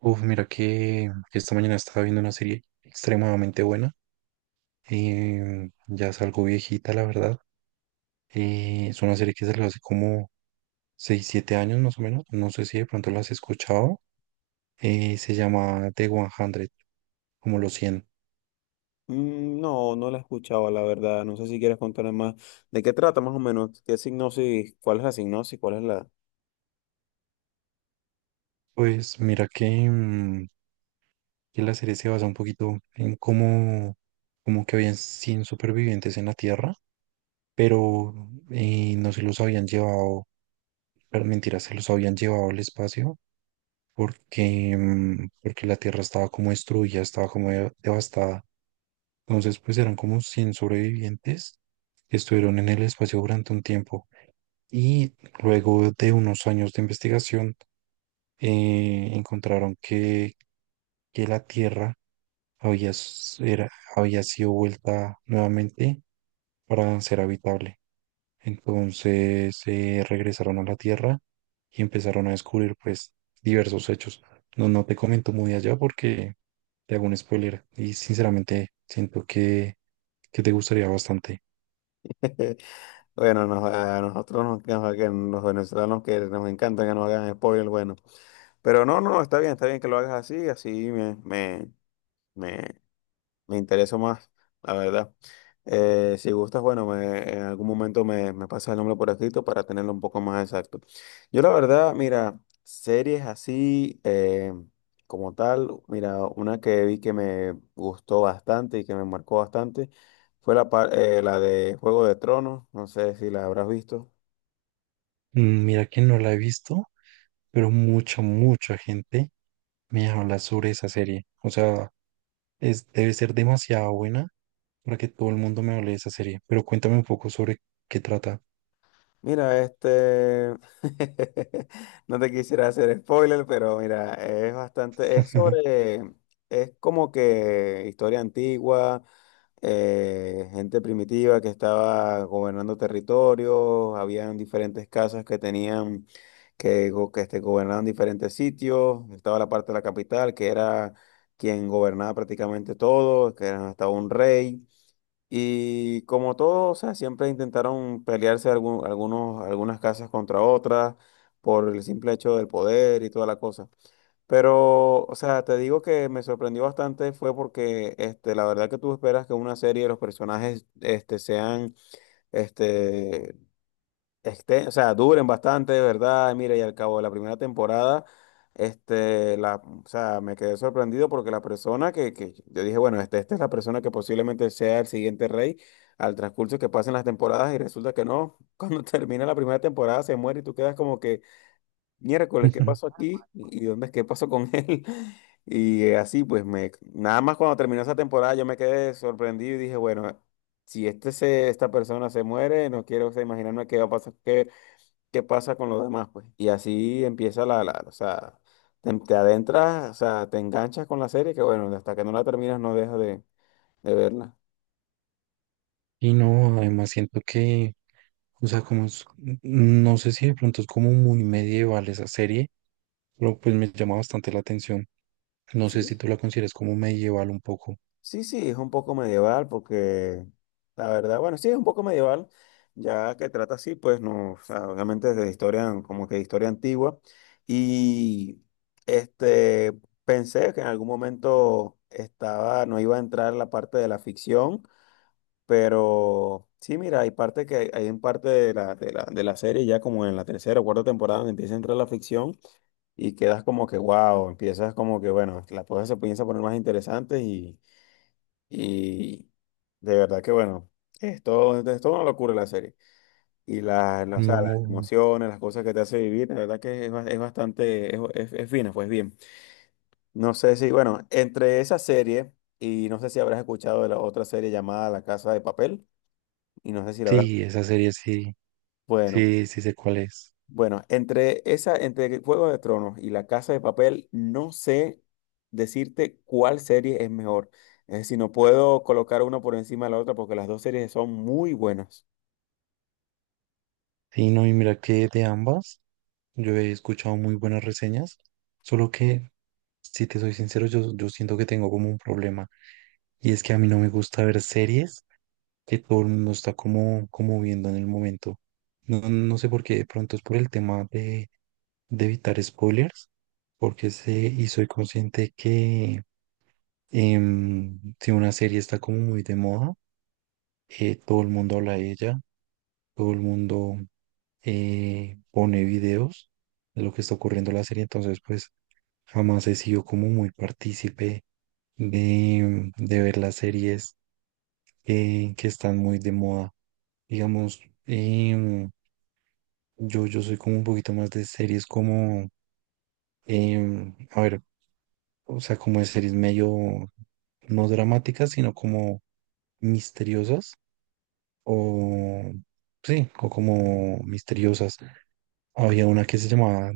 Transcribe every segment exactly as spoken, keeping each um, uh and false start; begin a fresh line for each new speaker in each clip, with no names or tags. Uf, mira que que esta mañana estaba viendo una serie extremadamente buena. Em, ya es algo viejita, la verdad. Eh, es una serie que salió hace como seis, siete años más o menos. No sé si de pronto la has escuchado. Eh, se llama The cien, como los cien.
Mm, no, no la escuchaba, la verdad. No sé si quieres contarme más. ¿De qué trata más o menos? ¿Qué signosis? ¿Cuál es la signosis? ¿Cuál es la?
Pues mira que, mm, que la serie se basa un poquito en cómo, como que habían cien supervivientes en la Tierra, pero eh, no se los habían llevado, pero mentira, se los habían llevado al espacio porque, mm, porque la tierra estaba como destruida, estaba como de- devastada. Entonces, pues eran como cien sobrevivientes que estuvieron en el espacio durante un tiempo. Y luego de unos años de investigación, eh, encontraron que, que la tierra había, s- era- había sido vuelta nuevamente para ser habitable. Entonces, eh, regresaron a la tierra y empezaron a descubrir, pues, diversos hechos. No, no te comento muy allá porque te hago un spoiler y sinceramente siento que, que te gustaría bastante.
Bueno, nos- a nosotros nos, nos- que los venezolanos que nos encantan que nos hagan spoiler, bueno. Pero no, no, está bien, está bien que lo hagas así, así me, me, me, me interesa más, la verdad. Eh, si gustas, bueno, me- en algún momento me, me pasa el nombre por escrito para tenerlo un poco más exacto. Yo la verdad, mira, series así eh, como tal, mira, una que vi que me gustó bastante y que me marcó bastante fue la, par- eh, la de Juego de Tronos, no sé si la habrás visto.
Mm, mira que no la he visto, pero mucha, mucha gente me habla sobre esa serie. O sea, es, debe ser demasiado buena para que todo el mundo me hable de esa serie. Pero cuéntame un poco sobre qué trata.
Mira, este, no te quisiera hacer spoiler, pero mira, es bastante, es sobre, es como que historia antigua, eh, gente primitiva que estaba gobernando territorios. Habían diferentes casas que tenían, que, go- que este, gobernaban diferentes sitios. Estaba la parte de la capital, que era quien gobernaba prácticamente todo, que era hasta un rey. Y como todo, o sea, siempre intentaron pelearse algún- algunos, algunas casas contra otras por el simple hecho del poder y toda la cosa. Pero, o sea, te digo que me sorprendió bastante fue porque, este, la verdad que tú esperas que una serie de los personajes, este, sean, este, este, o sea, duren bastante, de verdad. Mira, y al cabo de la primera temporada, este, la, o sea, me quedé sorprendido porque la persona que, que yo dije, bueno, este, esta es la persona que posiblemente sea el siguiente rey al transcurso que pasen las temporadas y resulta que no, cuando termina la primera temporada se muere y tú quedas como que, miércoles, ¿qué pasó aquí? ¿Y dónde, qué pasó con él? Y eh, así, pues, me, nada más cuando terminó esa temporada yo me quedé sorprendido y dije, bueno, si este se, esta persona se muere, no quiero, o sea, imaginarme qué va a pasar, qué qué pasa con los demás, pues. Y así empieza la, la, o sea, te, te adentras, o sea, te enganchas con la serie, que bueno, hasta que no la terminas no dejas de, de verla.
Y no, además siento que, o sea, como es- mm, no sé si de pronto es como muy medieval esa serie, pero pues me llama bastante la atención. No sé
Sí,
si tú la consideras como medieval un poco.
sí, sí, es un poco medieval, porque la verdad, bueno, sí, es un poco medieval, ya que trata así, pues no, o sea, obviamente de historia, como que de historia antigua. Y este, pensé que en algún momento estaba, no iba a entrar la parte de la ficción. Pero sí, mira, hay parte que hay en parte de la, de la, de la serie, ya como en la tercera o cuarta temporada, donde empieza a entrar la ficción y quedas como que, wow, empiezas como que, bueno, las cosas se comienzan a poner más interesantes y, y de verdad que, bueno, es todo, es toda una locura la serie. Y las, las- o sea, las
No,
emociones, las cosas que te hace vivir, la verdad que es, ba- es bastante, es, es, es fina, pues bien. No sé si, bueno, entre esa serie y no sé si habrás escuchado de la otra serie llamada La Casa de Papel. Y no sé si la habrás.
sí, esa serie sí,
Bueno,
sí, sí sé cuál es.
bueno, entre esa, entre Juego de Tronos y La Casa de Papel, no sé decirte cuál serie es mejor. Es decir, no puedo colocar una por encima de la otra porque las dos series son muy buenas.
Sí, no, y mira que de ambas yo he escuchado muy buenas reseñas, solo que, si te soy sincero, yo, yo siento que tengo como un problema, y es que a mí no me gusta ver series que todo el mundo está como, como viendo en el momento. No, no sé por qué, de pronto es por el tema de de evitar spoilers, porque sé y soy consciente que, em, si una serie está como muy de moda, eh, todo el mundo habla de ella, todo el mundo eh, pone videos de lo que está ocurriendo en la serie, entonces pues jamás he sido como muy partícipe de, de ver las series que, que están muy de moda. Digamos, em, yo, yo soy como un poquito más de series como, em, a ver, o sea, como de series medio no dramáticas, sino como misteriosas o sí, o como misteriosas. Había una que se llamaba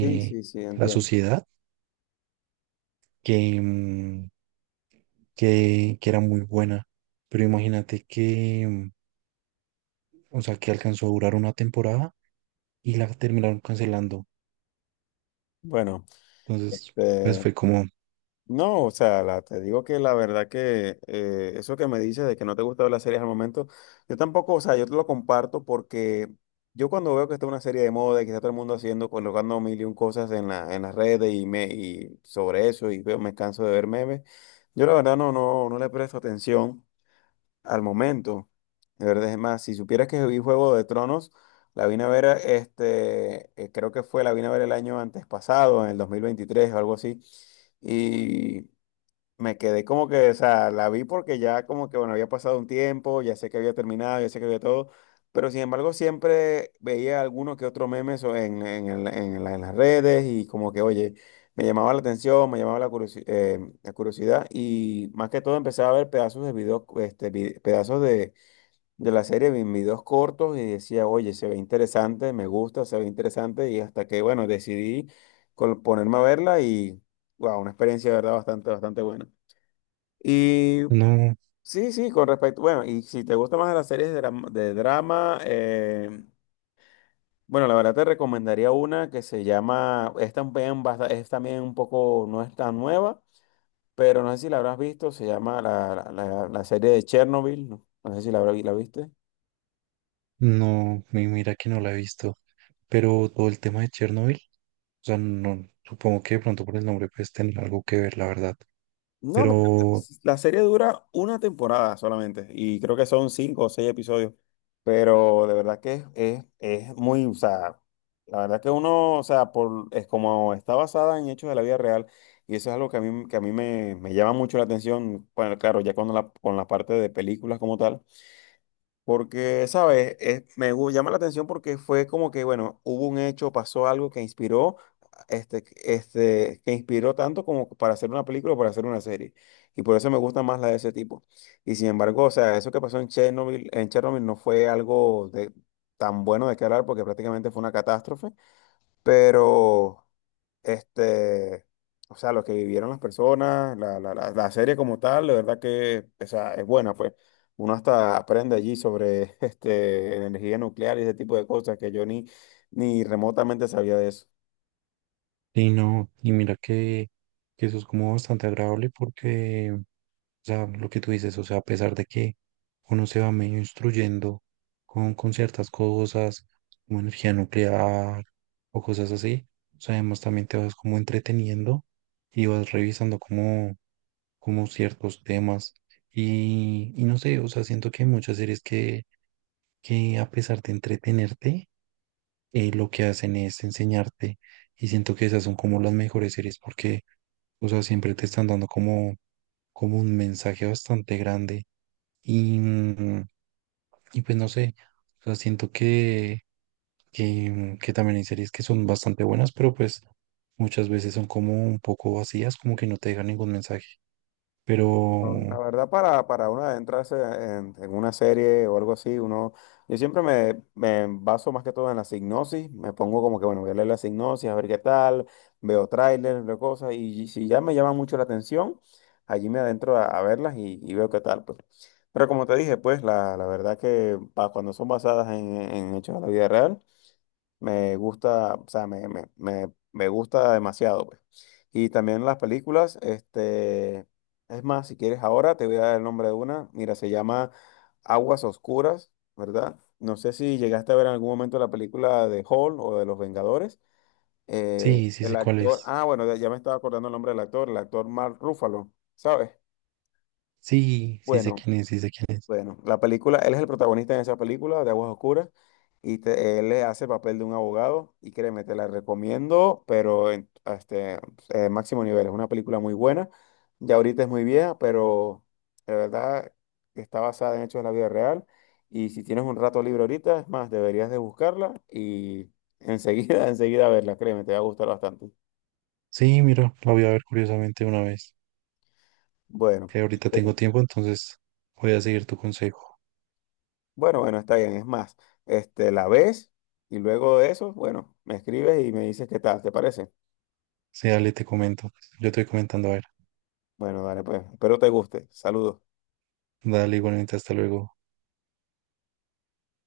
Sí, sí, sí,
La
entiendo.
Sociedad, que, mm, que, que era muy buena, pero imagínate que, mm, o sea, que alcanzó a durar una temporada y la terminaron cancelando.
Bueno,
Entonces, pues
este.
fue como,
No, o sea, la- te digo que la verdad que eh, eso que me dices de que no te gusta ver las series al momento, yo tampoco, o sea, yo te lo comparto porque yo cuando veo que está una serie de moda y que está todo el mundo haciendo, colocando mil y un cosas en la, en las redes y, me, y sobre eso y veo, me canso de ver memes. Yo la verdad no, no, no le presto atención al momento. De verdad, es más, si supieras que vi Juego de Tronos, la vine a ver, este, eh, creo que fue, la vine a ver el año antes pasado, en el dos mil veintitrés o algo así. Me quedé como que, o sea, la vi porque ya como que, bueno, había pasado un tiempo, ya sé que había terminado, ya sé que había todo, pero sin embargo siempre veía alguno que otro meme so- en, en, el- en la- en las redes y como que, oye, me llamaba la atención, me llamaba la, curiosi- eh, la curiosidad, y más que todo empecé a ver pedazos de videos, este, vi- pedazos de, de la serie en videos cortos y decía, oye, se ve interesante, me gusta, se ve interesante, y hasta que, bueno, decidí col- ponerme a verla y, wow, una experiencia de verdad bastante, bastante buena. Y
no.
sí, sí, con respecto, bueno, y si te gustan más las series de, dram- de drama, eh, bueno, la verdad te recomendaría una que se llama, es también, basta- es también un poco, no es tan nueva, pero no sé si la habrás visto, se llama la, la- la- la serie de Chernobyl, no, no sé si la, habrá- la viste.
No, mi- mira que no la he visto, pero todo el tema de Chernobyl, o sea, no, supongo que de pronto por el nombre pues tener algo que ver, la verdad,
No, me
pero
la serie dura una temporada solamente y creo que son cinco o seis episodios, pero de verdad que es, es, es muy, o sea, la verdad que uno, o sea, por, es como está basada en hechos de la vida real y eso es algo que a mí, que a mí, me, me llama mucho la atención, bueno, claro, ya cuando la, con la parte de películas como tal. Porque, ¿sabes? Es- me gu- llama la atención porque fue como que, bueno, hubo un hecho, pasó algo que inspiró, este, este, que inspiró tanto como para hacer una película o para hacer una serie. Y por eso me gusta más la de ese tipo. Y sin embargo, o sea, eso que pasó en Chernobyl, en Chernobyl no fue algo de, tan bueno de qué hablar porque prácticamente fue una catástrofe. Pero, este, o sea, lo que vivieron las personas, la, la, la, la serie como tal, la verdad que, o sea, es buena, pues. Uno hasta aprende allí sobre, este, energía nuclear y ese tipo de cosas que yo ni, ni remotamente sabía de eso.
y no, y mira que, que eso es como bastante agradable porque, o sea, lo que tú dices, o sea, a pesar de que uno se va medio instruyendo con, con ciertas cosas, como energía nuclear o cosas así, o sea, además también te vas como entreteniendo y vas revisando como, como ciertos temas y, y no sé, o sea, siento que hay muchas series que, que a pesar de entretenerte, eh, lo que hacen es enseñarte, y siento que esas son como las mejores series porque, o sea, siempre te están dando como, como un mensaje bastante grande y, mm, y pues no sé, o sea, siento que, que, mm, que también hay series que son bastante buenas, pero pues muchas veces son como un poco vacías, como que no te dejan ningún mensaje,
No, la
pero
verdad, para, para uno adentrarse en, en una serie o algo así, uno, yo siempre me, me baso más que todo en la sinopsis, me pongo como que, bueno, voy a leer la sinopsis, a ver qué tal, veo trailers, veo cosas, y si ya me llama mucho la atención, allí me adentro a, a verlas y, y veo qué tal, pues. Pero como te dije, pues, la, la verdad que pa- cuando son basadas en, en hechos de la vida real, me gusta, o sea, me, me, me, me gusta demasiado, pues. Y también las películas, este, es más, si quieres ahora te voy a dar el nombre de una. Mira, se llama Aguas Oscuras, ¿verdad? No sé si llegaste a ver en algún momento la película de Hall o de Los Vengadores. Eh,
sí, sí
el
sé cuál
actor,
es.
ah, bueno, ya ya me estaba acordando el nombre del actor, el actor Mark Ruffalo, ¿sabes?
Sí, sí sé
Bueno.
quién es, sí sé quién es.
Bueno, la película, él es el protagonista en esa película de Aguas Oscuras y te- él le hace el papel de un abogado y créeme, te la recomiendo, pero en, este, eh, máximo nivel. Es una película muy buena, ya ahorita es muy vieja, pero de verdad está basada en hechos de la vida real, y si tienes un rato libre ahorita, es más, deberías de buscarla y enseguida, enseguida verla, créeme, te va a gustar bastante.
Sí, mira, la voy a ver curiosamente una vez,
Bueno.
que ahorita tengo
eh,
tiempo, entonces voy a seguir tu consejo.
Bueno, bueno, está bien. Es más, este, la ves y luego de eso, bueno, me escribes y me dices qué tal, ¿te parece?
Sí, dale, te comento. Yo te voy comentando, a ver.
Bueno, dale, pues. Espero te guste. Saludos.
Dale, igualmente, hasta luego.